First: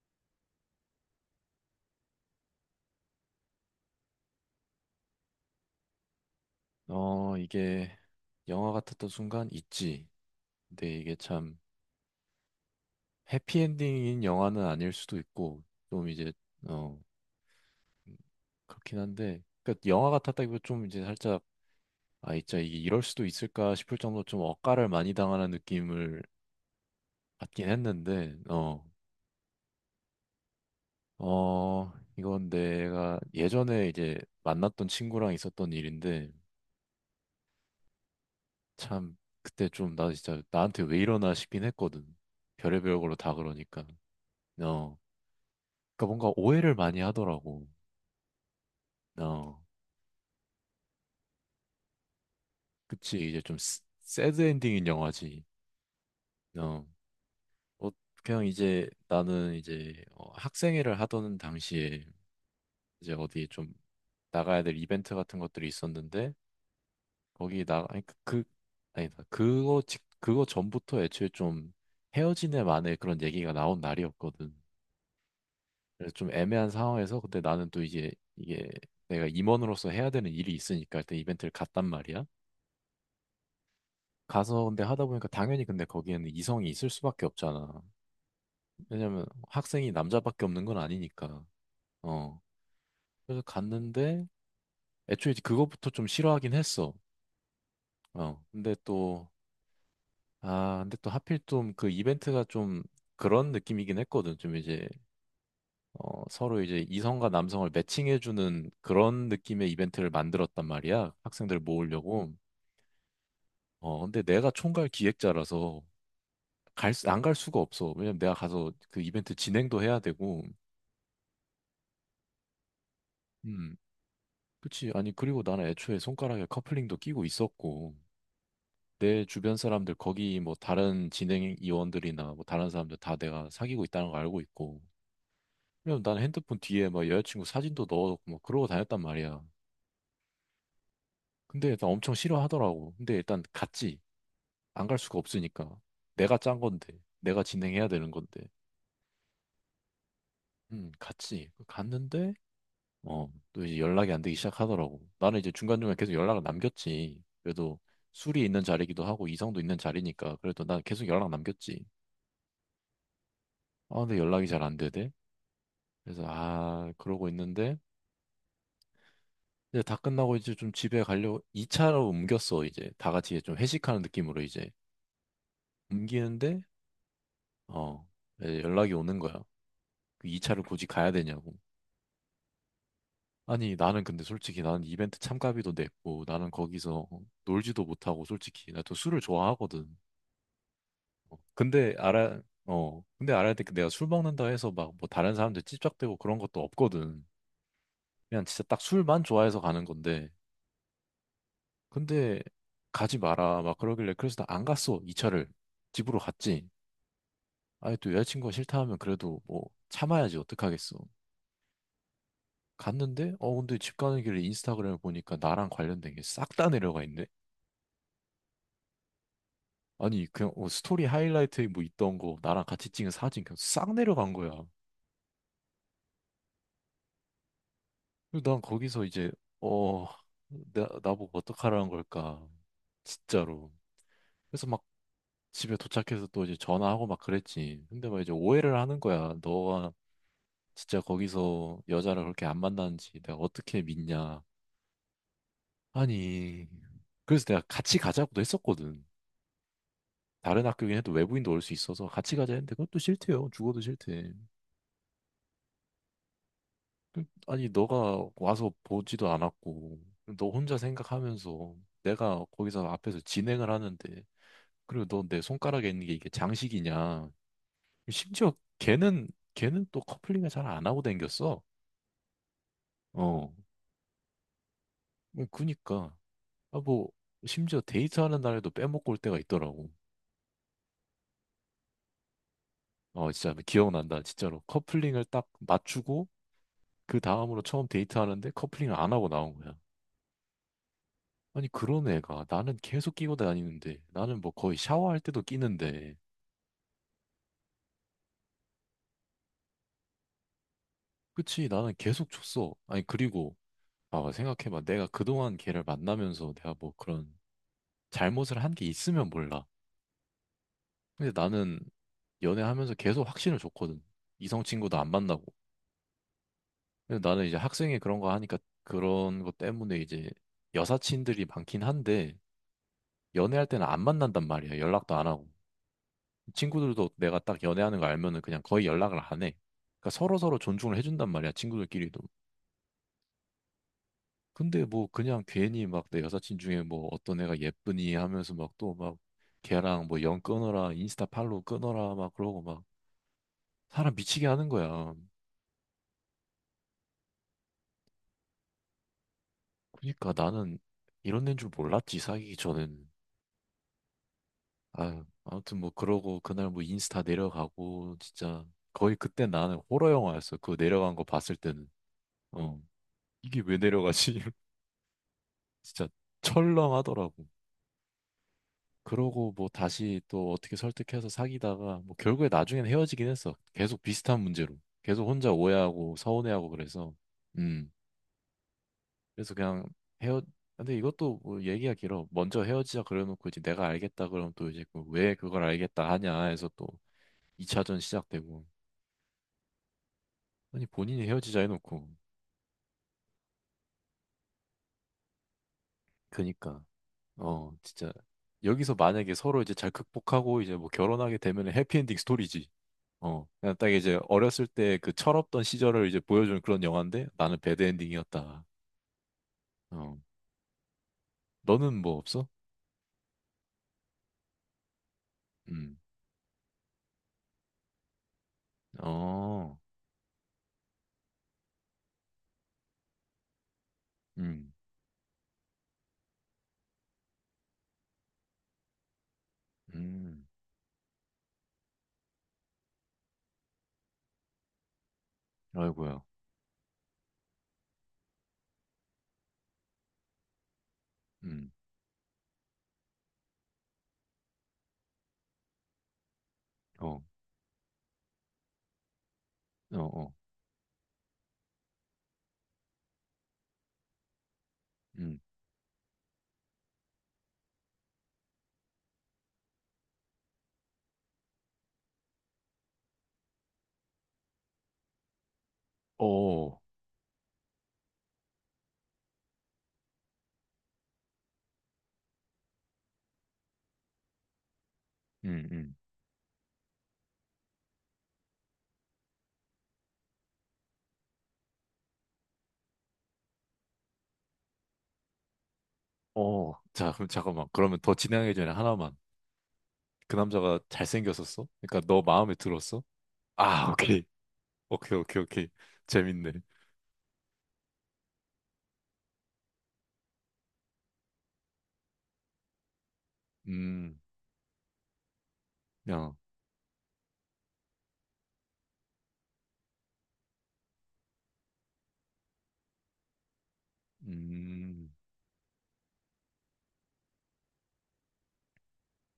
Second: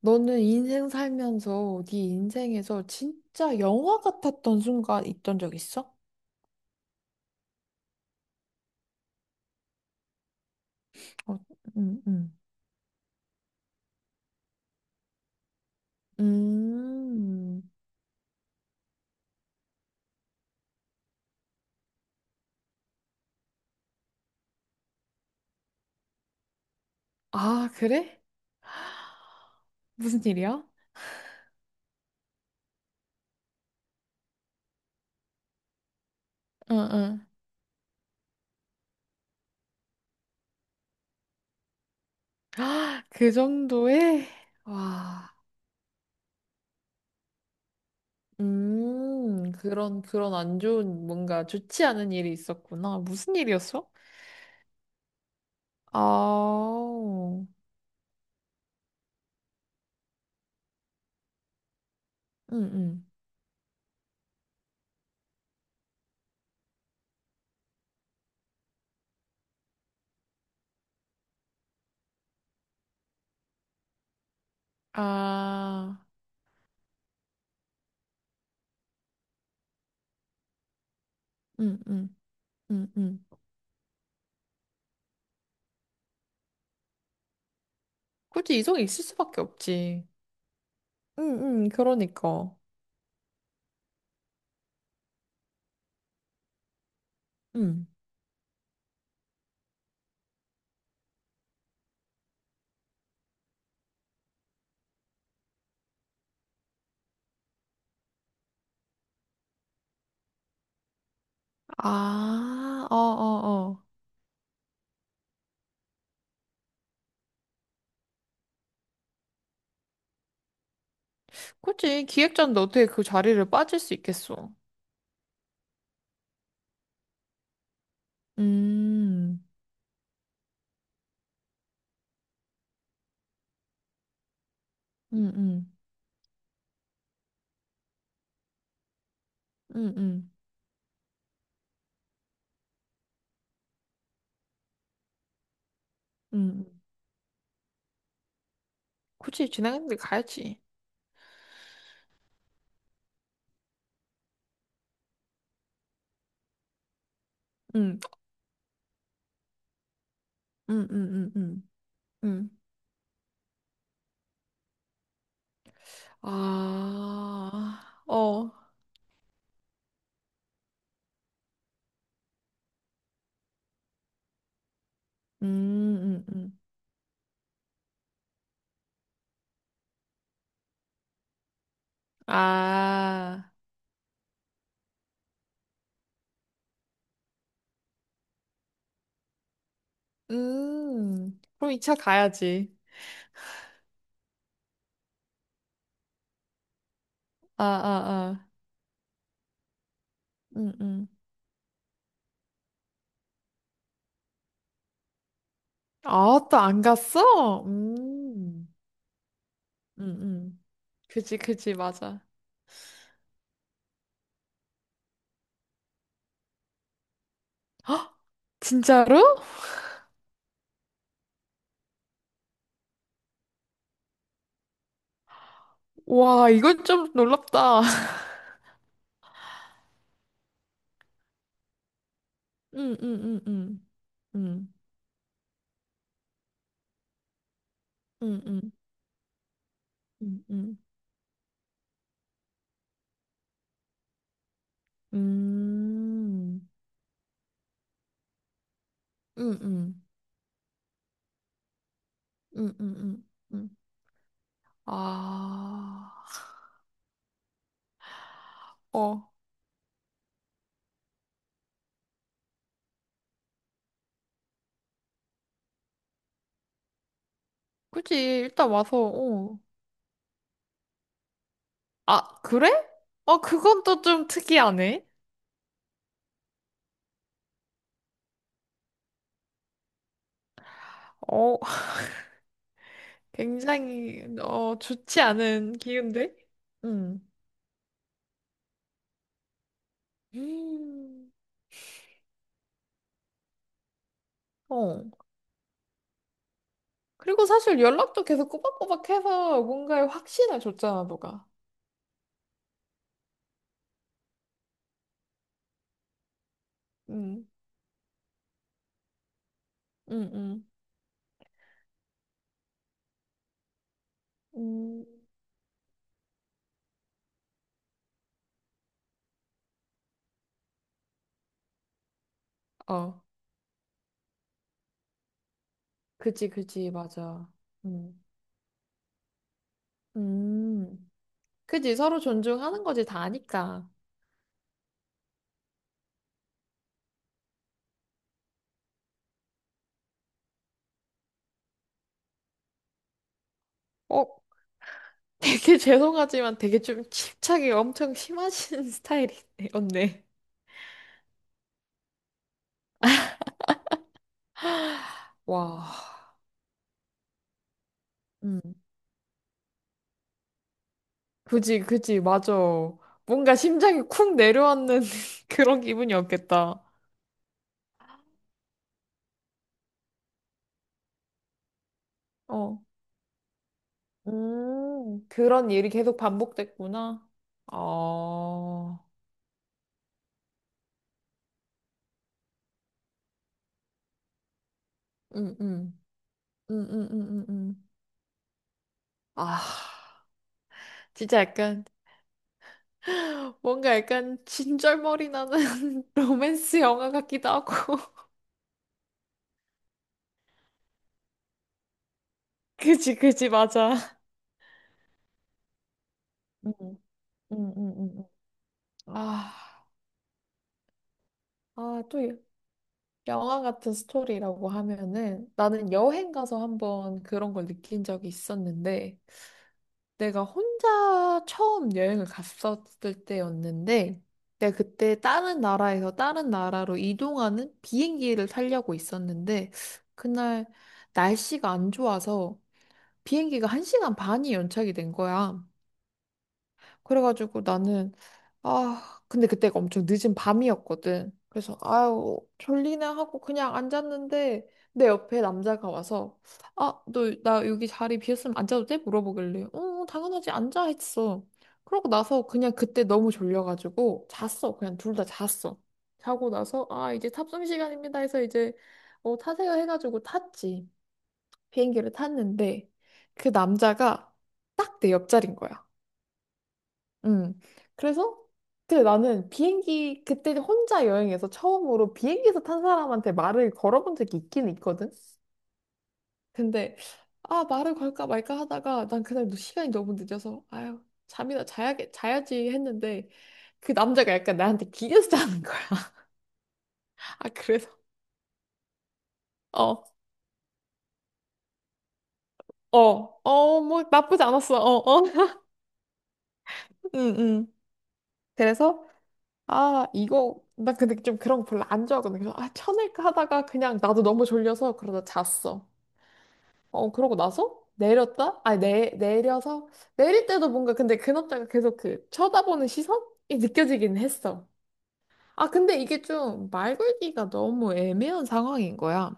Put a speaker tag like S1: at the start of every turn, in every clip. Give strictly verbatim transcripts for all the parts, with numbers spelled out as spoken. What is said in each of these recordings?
S1: 너는 인생 살면서 네 인생에서 진짜 영화 같았던 순간 있던 적 있어?
S2: 어, 이게 영화 같았던 순간 있지. 근데 이게
S1: 어,
S2: 참
S1: 음, 음.
S2: 해피엔딩인 영화는 아닐 수도 있고, 좀 이제, 어,
S1: 음.
S2: 그렇긴 한데, 그러니까 영화 같았다기보다 좀 이제 살짝, 아, 진짜 이게 이럴 수도 있을까 싶을 정도로 좀 억까를 많이 당하는 느낌을 받긴
S1: 아, 그래?
S2: 했는데, 어,
S1: 무슨 일이야?
S2: 어, 이건 내가 예전에 이제 만났던 친구랑 있었던 일인데,
S1: 응, 응.
S2: 참, 그때 좀 나 진짜 나한테 왜 이러나 싶긴 했거든. 별의별
S1: 아,
S2: 걸로
S1: 그
S2: 다 그러니까.
S1: 정도에?
S2: 어.
S1: 와.
S2: 그러니까 뭔가 오해를 많이 하더라고.
S1: 음,
S2: 어,
S1: 그런, 그런 안 좋은, 뭔가 좋지 않은 일이 있었구나.
S2: 그치.
S1: 무슨
S2: 이제 좀 스-
S1: 일이었어?
S2: 새드 엔딩인 영화지.
S1: 아,
S2: 어, 어, 그냥 이제 나는 이제 어, 학생회를 하던 당시에
S1: 응, 응.
S2: 이제 어디 좀 나가야 될 이벤트 같은 것들이 있었는데 거기 나 아니 그 그- 아니다 그거 직 그거 전부터 애초에 좀 헤어진 애 만에 그런 얘기가 나온 날이었거든.
S1: 아,
S2: 그래서 좀 애매한 상황에서 근데 나는 또 이제 이게 내가 임원으로서 해야 되는 일이 있으니까 일단 이벤트를
S1: 응,
S2: 갔단
S1: 응,
S2: 말이야.
S1: 응, 응.
S2: 가서 근데 하다 보니까 당연히 근데 거기에는 이성이 있을 수밖에 없잖아.
S1: 굳이 이성이 있을
S2: 왜냐면
S1: 수밖에
S2: 학생이
S1: 없지.
S2: 남자밖에 없는 건
S1: 응,
S2: 아니니까.
S1: 응,
S2: 어.
S1: 그러니까.
S2: 그래서 갔는데 애초에 이제 그것부터 좀 싫어하긴 했어.
S1: 응.
S2: 어. 근데 또, 아, 근데 또 하필 좀 그 이벤트가 좀 그런 느낌이긴 했거든. 좀 이제, 어, 서로 이제 이성과 남성을 매칭해주는 그런 느낌의 이벤트를 만들었단 말이야. 학생들 모으려고.
S1: 아, 어, 어, 어.
S2: 어, 근데 내가 총괄 기획자라서 갈, 수- 안 갈 수가 없어. 왜냐면 내가 가서 그 이벤트 진행도 해야 되고,
S1: 그치. 기획자인데 어떻게 그 자리를
S2: 음,
S1: 빠질 수 있겠어.
S2: 그치. 아니, 그리고 나는 애초에 손가락에 커플링도 끼고 있었고, 내
S1: 음,
S2: 주변 사람들, 거기 뭐 다른 진행위원들이나 뭐 다른 사람들 다 내가 사귀고 있다는 거 알고 있고,
S1: 응, 응,
S2: 그냥 난 핸드폰 뒤에 막 여자친구 사진도 넣어놓고 막 그러고 다녔단 말이야.
S1: 응, 응,
S2: 근데 일단 엄청 싫어하더라고. 근데 일단 갔지. 안 갈 수가 없으니까. 내가 짠
S1: 응.
S2: 건데, 내가 진행해야 되는 건데.
S1: 그치. 진행했는데 가야지.
S2: 음, 갔지. 갔는데, 어, 또 이제 연락이 안 되기 시작하더라고. 나는 이제 중간중간 계속 연락을 남겼지. 그래도
S1: 응,
S2: 술이 있는 자리기도 하고 이성도 있는 자리니까 그래도 난
S1: 응,
S2: 계속
S1: 응,
S2: 연락
S1: 응, 응.
S2: 남겼지.
S1: 응.
S2: 아, 근데 연락이 잘 안 되대. 그래서 아, 그러고 있는데
S1: 아, 어.
S2: 이제 다 끝나고 이제 좀 집에 가려고 이 차로 옮겼어, 이제. 다 같이 이제 좀 회식하는 느낌으로 이제
S1: 음, 음, 음.
S2: 옮기는데 어, 이제 연락이 오는 거야. 그 이 차를 굳이 가야 되냐고.
S1: 아,
S2: 아니, 나는 근데 솔직히 나는 이벤트 참가비도 냈고 나는 거기서 놀지도 못하고 솔직히 나 또 술을 좋아하거든. 어,
S1: 음. 그럼 이
S2: 근데
S1: 차
S2: 알아,
S1: 가야지.
S2: 어, 근데 알아야 돼. 내가 술 먹는다 해서 막 뭐 다른 사람들 찝적대고 그런 것도 없거든.
S1: 아, 아,
S2: 그냥
S1: 아.
S2: 진짜 딱 술만 좋아해서 가는 건데.
S1: 음, 음.
S2: 근데 가지 마라. 막 그러길래 그래서 나 안 갔어. 이 차를. 집으로
S1: 아, 또
S2: 갔지.
S1: 안 갔어?
S2: 아니 또 여자친구가
S1: 음.
S2: 싫다 하면 그래도 뭐
S1: 응,
S2: 참아야지
S1: 응.
S2: 어떡하겠어.
S1: 그지, 그지, 맞아.
S2: 갔는데 어 근데 집 가는 길에 인스타그램을 보니까 나랑 관련된 게 싹 다 내려가 있네.
S1: 진짜로?
S2: 아니 그냥 어, 스토리 하이라이트에 뭐 있던 거 나랑 같이 찍은 사진 그냥 싹 내려간 거야.
S1: 와, 이건 좀 놀랍다.
S2: 그리고 난 거기서 이제 어 나, 나보고 어떡하라는 걸까.
S1: 응, 응, 응,
S2: 진짜로.
S1: 응.
S2: 그래서
S1: 응,
S2: 막 집에 도착해서 또 이제 전화하고 막 그랬지. 근데 막 이제
S1: 응, 응,
S2: 오해를 하는 거야. 너가
S1: 응, 응.
S2: 진짜 거기서 여자를 그렇게 안 만나는지 내가 어떻게 믿냐.
S1: 음,
S2: 아니, 그래서 내가 같이 가자고도 했었거든.
S1: 응, 응,
S2: 다른 학교긴 해도 외부인도 올 수 있어서 같이 가자 했는데
S1: 응, 응,
S2: 그것도
S1: 응.
S2: 싫대요.
S1: 응.
S2: 죽어도 싫대.
S1: 아,
S2: 아니, 너가 와서
S1: 어.
S2: 보지도 않았고, 너 혼자 생각하면서 내가 거기서 앞에서 진행을 하는데, 그리고 너 내 손가락에 있는 게 이게 장식이냐.
S1: 그지,
S2: 심지어
S1: 일단 와서,
S2: 걔는,
S1: 어.
S2: 걔는 또 커플링을 잘 안 하고 댕겼어.
S1: 아, 그래? 어,
S2: 어.
S1: 그건 또 좀 특이하네.
S2: 그 그니까. 아, 뭐, 심지어 데이트하는 날에도 빼먹고 올 때가 있더라고.
S1: 어,
S2: 어, 진짜 기억난다.
S1: 굉장히,
S2: 진짜로.
S1: 어, 좋지
S2: 커플링을 딱
S1: 않은
S2: 맞추고,
S1: 기운데?
S2: 그
S1: 응.
S2: 다음으로 처음 데이트하는데 커플링을 안 하고 나온 거야.
S1: 음,
S2: 아니, 그런 애가 나는 계속 끼고 다니는데 나는 뭐 거의
S1: 어.
S2: 샤워할 때도 끼는데
S1: 그리고 사실 연락도 계속 꼬박꼬박 해서 뭔가에 확신을 줬잖아, 너가.
S2: 그치, 나는 계속 줬어. 아니, 그리고 봐봐, 생각해봐. 내가 그동안 걔를 만나면서 내가 뭐 그런
S1: 응,
S2: 잘못을 한 게 있으면 몰라.
S1: 응, 응.
S2: 근데 나는 연애하면서 계속 확신을 줬거든. 이성 친구도
S1: 음,
S2: 안 만나고. 근데 나는 이제 학생회 그런 거 하니까 그런 것 때문에 이제 여사친들이 많긴 한데
S1: 어,
S2: 연애할 때는 안 만난단 말이야. 연락도 안 하고.
S1: 그지, 그지,
S2: 친구들도 내가
S1: 맞아.
S2: 딱 연애하는 거
S1: 음,
S2: 알면은 그냥 거의 연락을 안 해. 그러니까 서로서로 존중을
S1: 음.
S2: 해준단 말이야,
S1: 그지, 서로
S2: 친구들끼리도.
S1: 존중하는 거지, 다 아니까.
S2: 근데 뭐 그냥 괜히 막 내 여사친 중에 뭐 어떤 애가 예쁘니 하면서 막 또 막 걔랑 뭐 연 끊어라, 인스타 팔로우 끊어라 막 그러고 막 사람
S1: 어,
S2: 미치게 하는 거야.
S1: 되게 죄송하지만 되게 좀 집착이 엄청 심하신 스타일이네, 언니.
S2: 그러니까 나는 이런 데인 줄 몰랐지, 사귀기 전엔. 아유, 아무튼 뭐
S1: 와,
S2: 그러고 그날 뭐 인스타 내려가고
S1: 음.
S2: 진짜 거의 그때 나는 호러 영화였어. 그 내려간 거 봤을
S1: 그지,
S2: 때는.
S1: 그지, 맞아.
S2: 어.
S1: 뭔가
S2: 이게 왜
S1: 심장이 쿵
S2: 내려가지?
S1: 내려앉는 그런
S2: 진짜
S1: 기분이었겠다.
S2: 철렁하더라고. 그러고 뭐 다시 또 어떻게 설득해서 사귀다가 뭐 결국에
S1: 어.
S2: 나중엔 헤어지긴 했어. 계속 비슷한 문제로.
S1: 음,
S2: 계속 혼자
S1: 그런 일이
S2: 오해하고
S1: 계속
S2: 서운해하고 그래서.
S1: 반복됐구나.
S2: 음.
S1: 어,
S2: 그래서 그냥 헤어 근데 이것도 뭐 얘기가 길어. 먼저 헤어지자 그래놓고 이제 내가 알겠다 그러면 또 이제 그왜
S1: 음,
S2: 그걸
S1: 음,
S2: 알겠다 하냐 해서
S1: 음,
S2: 또
S1: 음, 음, 음. 음.
S2: 이 차전 시작되고.
S1: 아,
S2: 아니 본인이
S1: 진짜
S2: 헤어지자
S1: 약간,
S2: 해놓고.
S1: 뭔가 약간 진절머리 나는
S2: 그니까.
S1: 로맨스 영화 같기도
S2: 어,
S1: 하고.
S2: 진짜. 여기서 만약에 서로 이제 잘 극복하고 이제 뭐 결혼하게 되면 해피엔딩 스토리지.
S1: 그지,
S2: 어,
S1: 그지,
S2: 그냥 딱
S1: 맞아.
S2: 이제 어렸을 때 그 철없던 시절을 이제 보여주는
S1: 음,
S2: 그런
S1: 음,
S2: 영화인데 나는
S1: 음,
S2: 배드
S1: 음. 음.
S2: 엔딩이었다.
S1: 아,
S2: 어, 너는
S1: 아,
S2: 뭐
S1: 또 여-
S2: 없어?
S1: 영화 같은 스토리라고 하면은 나는
S2: 음.
S1: 여행 가서 한번 그런 걸 느낀 적이 있었는데,
S2: 어.
S1: 내가 혼자 처음 여행을 갔었을 때였는데,
S2: 음.
S1: 내가 그때 다른 나라에서 다른 나라로 이동하는 비행기를 타려고 있었는데,
S2: 음.
S1: 그날 날씨가 안 좋아서 비행기가 한 시간 반이 연착이 된 거야.
S2: 아이고야.
S1: 그래가지고 나는, 아, 근데 그때가 엄청 늦은 밤이었거든.
S2: 음.
S1: 그래서, 아유, 졸리네 하고 그냥 앉았는데, 내 옆에 남자가 와서, 아,
S2: 어.
S1: 너, 나 여기 자리 비었으면 앉아도 돼? 물어보길래,
S2: 어.
S1: 응,
S2: 어.
S1: 당연하지, 앉아 했어. 그러고 나서 그냥 그때 너무 졸려가지고, 잤어. 그냥 둘 다
S2: 음.
S1: 잤어. 자고 나서, 아, 이제 탑승 시간입니다 해서 이제, 어, 타세요 해가지고 탔지. 비행기를 탔는데, 그 남자가 딱 내 옆자리인 거야.
S2: 어.
S1: 음. 그래서 그때 나는 비행기 그때 혼자 여행해서 처음으로 비행기에서 탄 사람한테 말을 걸어본 적이 있긴 있거든.
S2: 음. 음.
S1: 근데 아 말을 걸까 말까 하다가 난 그날 너- 시간이 너무 늦어서 아유 잠이나 자야겠 자야지 했는데 그 남자가 약간 나한테 기대서 자는 거야.
S2: 어. 자, 그럼
S1: 아
S2: 잠깐만.
S1: 그래서
S2: 그러면 더 진행하기 전에 하나만.
S1: 어
S2: 그 남자가 잘생겼었어? 그러니까 너 마음에
S1: 어
S2: 들었어?
S1: 어
S2: 아,
S1: 뭐
S2: 오케이,
S1: 나쁘지 않았어. 어
S2: 오케이,
S1: 어.
S2: 오케이, 오케이. 재밌네.
S1: 응 응. 그래서 아 이거 나 근데 좀 그런 거 별로 안 좋아하거든. 그래서 아 쳐낼까 하다가 그냥
S2: 음.
S1: 나도 너무 졸려서 그러다 잤어.
S2: 야.
S1: 어, 그러고 나서 내렸다? 아니, 내, 내려서 내릴 때도 뭔가 근데 근업자가 계속 그 쳐다보는 시선이 느껴지긴 했어.
S2: 음.
S1: 아, 근데 이게 좀 말 걸기가 너무 애매한 상황인 거야.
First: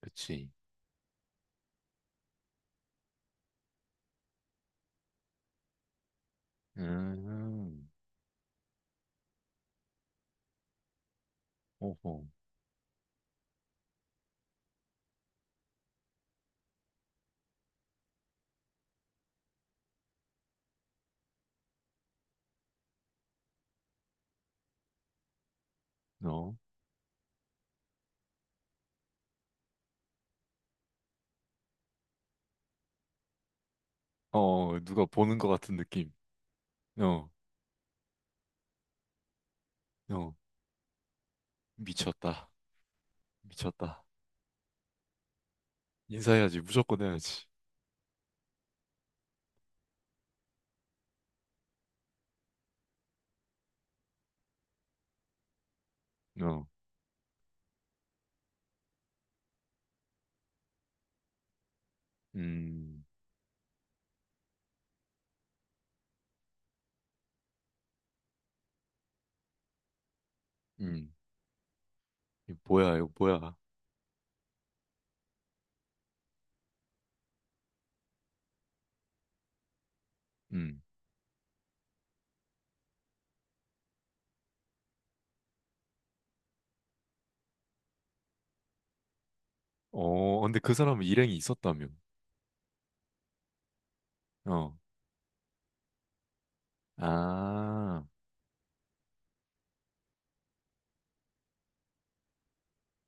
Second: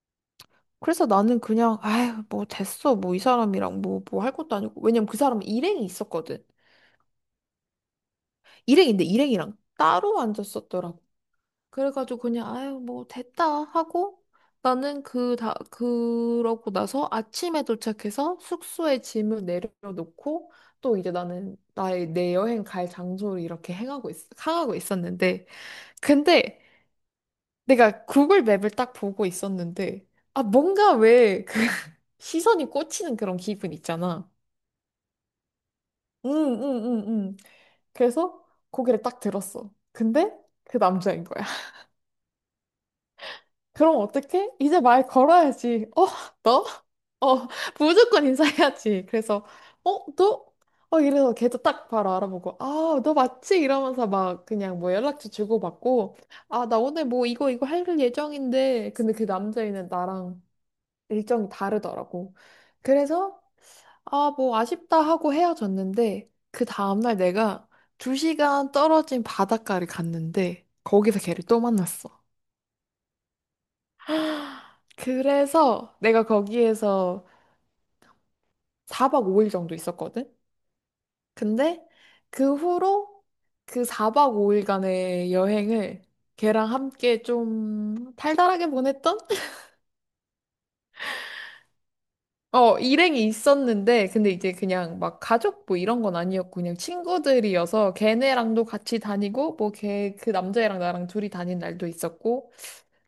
S2: 그치.
S1: 그래서 나는 그냥, 아휴, 뭐 됐어. 뭐 이 사람이랑 뭐, 뭐 할 것도 아니고. 왜냐면 그 사람은 일행이 있었거든.
S2: 음.
S1: 일행인데 일행이랑 따로 앉았었더라고. 그래가지고
S2: 오호.
S1: 그냥 아유 뭐 됐다 하고 나는 그다 그러고 나서 아침에 도착해서 숙소에 짐을 내려놓고 또 이제 나는 나의 내 여행 갈 장소를 이렇게 행하고 있, 향하고 있었는데
S2: 어.
S1: 근데 내가 구글 맵을 딱 보고 있었는데 아 뭔가 왜 그 시선이 꽂히는 그런 기분 있잖아.
S2: 어, 누가 보는 것 같은 느낌.
S1: 응응응응
S2: 어.
S1: 그래서 고개를 딱 들었어. 근데
S2: 어.
S1: 그 남자인 거야.
S2: 미쳤다.
S1: 그럼
S2: 미쳤다.
S1: 어떡해? 이제 말 걸어야지. 어,
S2: 인사해야지.
S1: 너?
S2: 무조건 해야지.
S1: 어, 무조건 인사해야지. 그래서, 어, 너? 어, 이래서 걔도 딱 바로 알아보고, 아, 너 맞지? 이러면서 막 그냥 뭐 연락처 주고받고,
S2: 어.
S1: 아, 나 오늘 뭐 이거, 이거 할 예정인데. 근데 그 남자애는 나랑 일정이 다르더라고.
S2: 음.
S1: 그래서, 아, 뭐 아쉽다 하고 헤어졌는데, 그 다음날 내가 두 시간 떨어진 바닷가를 갔는데,
S2: 음.
S1: 거기서 걔를 또 만났어.
S2: 이거 뭐야, 이거 뭐야.
S1: 그래서 내가 거기에서 사 박 오 일 정도 있었거든?
S2: 음.
S1: 근데 그 후로 그 사 박 오 일간의 여행을 걔랑 함께 좀 달달하게 보냈던?
S2: 어. 근데 그 사람은 일행이 있었다며.
S1: 어, 일행이 있었는데, 근데 이제
S2: 어.
S1: 그냥 막 가족 뭐 이런 건 아니었고, 그냥 친구들이어서
S2: 아.
S1: 걔네랑도 같이 다니고, 뭐 걔, 그 남자애랑 나랑 둘이 다닌 날도 있었고,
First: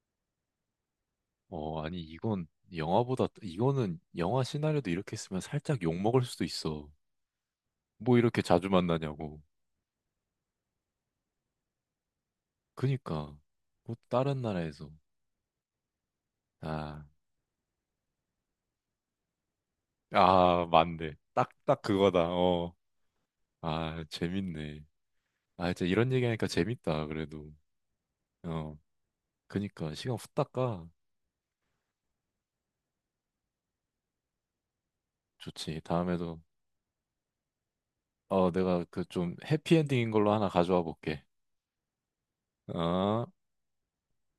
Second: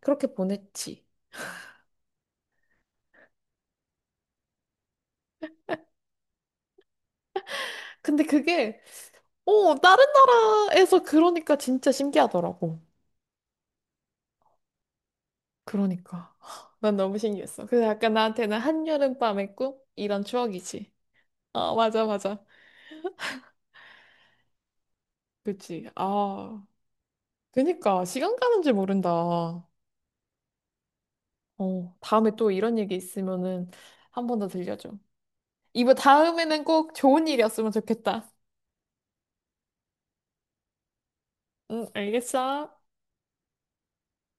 S1: 그렇게 보냈지.
S2: 어. 아니, 이건 영화보다, 이거는 영화 시나리오도 이렇게 쓰으면 살짝 욕먹을 수도 있어. 뭐
S1: 근데
S2: 이렇게 자주
S1: 그게,
S2: 만나냐고.
S1: 어, 다른 나라에서 그러니까 진짜 신기하더라고.
S2: 그니까, 뭐 다른 나라에서.
S1: 그러니까. 난
S2: 아,
S1: 너무 신기했어. 그래서 약간 나한테는 한여름밤의 꿈? 이런
S2: 아,
S1: 추억이지.
S2: 맞네. 딱,
S1: 어,
S2: 딱
S1: 맞아,
S2: 그거다.
S1: 맞아.
S2: 어. 아, 재밌네. 아, 진짜
S1: 그치.
S2: 이런 얘기하니까
S1: 아,
S2: 재밌다, 그래도.
S1: 그니까. 시간 가는 줄
S2: 어,
S1: 모른다.
S2: 그니까, 시간 후딱 가.
S1: 어, 다음에 또 이런 얘기 있으면은 한 번 더 들려줘.
S2: 좋지.
S1: 이번
S2: 다음에도,
S1: 다음에는 꼭 좋은 일이었으면 좋겠다.
S2: 어, 내가 그 좀 해피엔딩인 걸로 하나 가져와 볼게.
S1: 응, 알겠어.
S2: 어.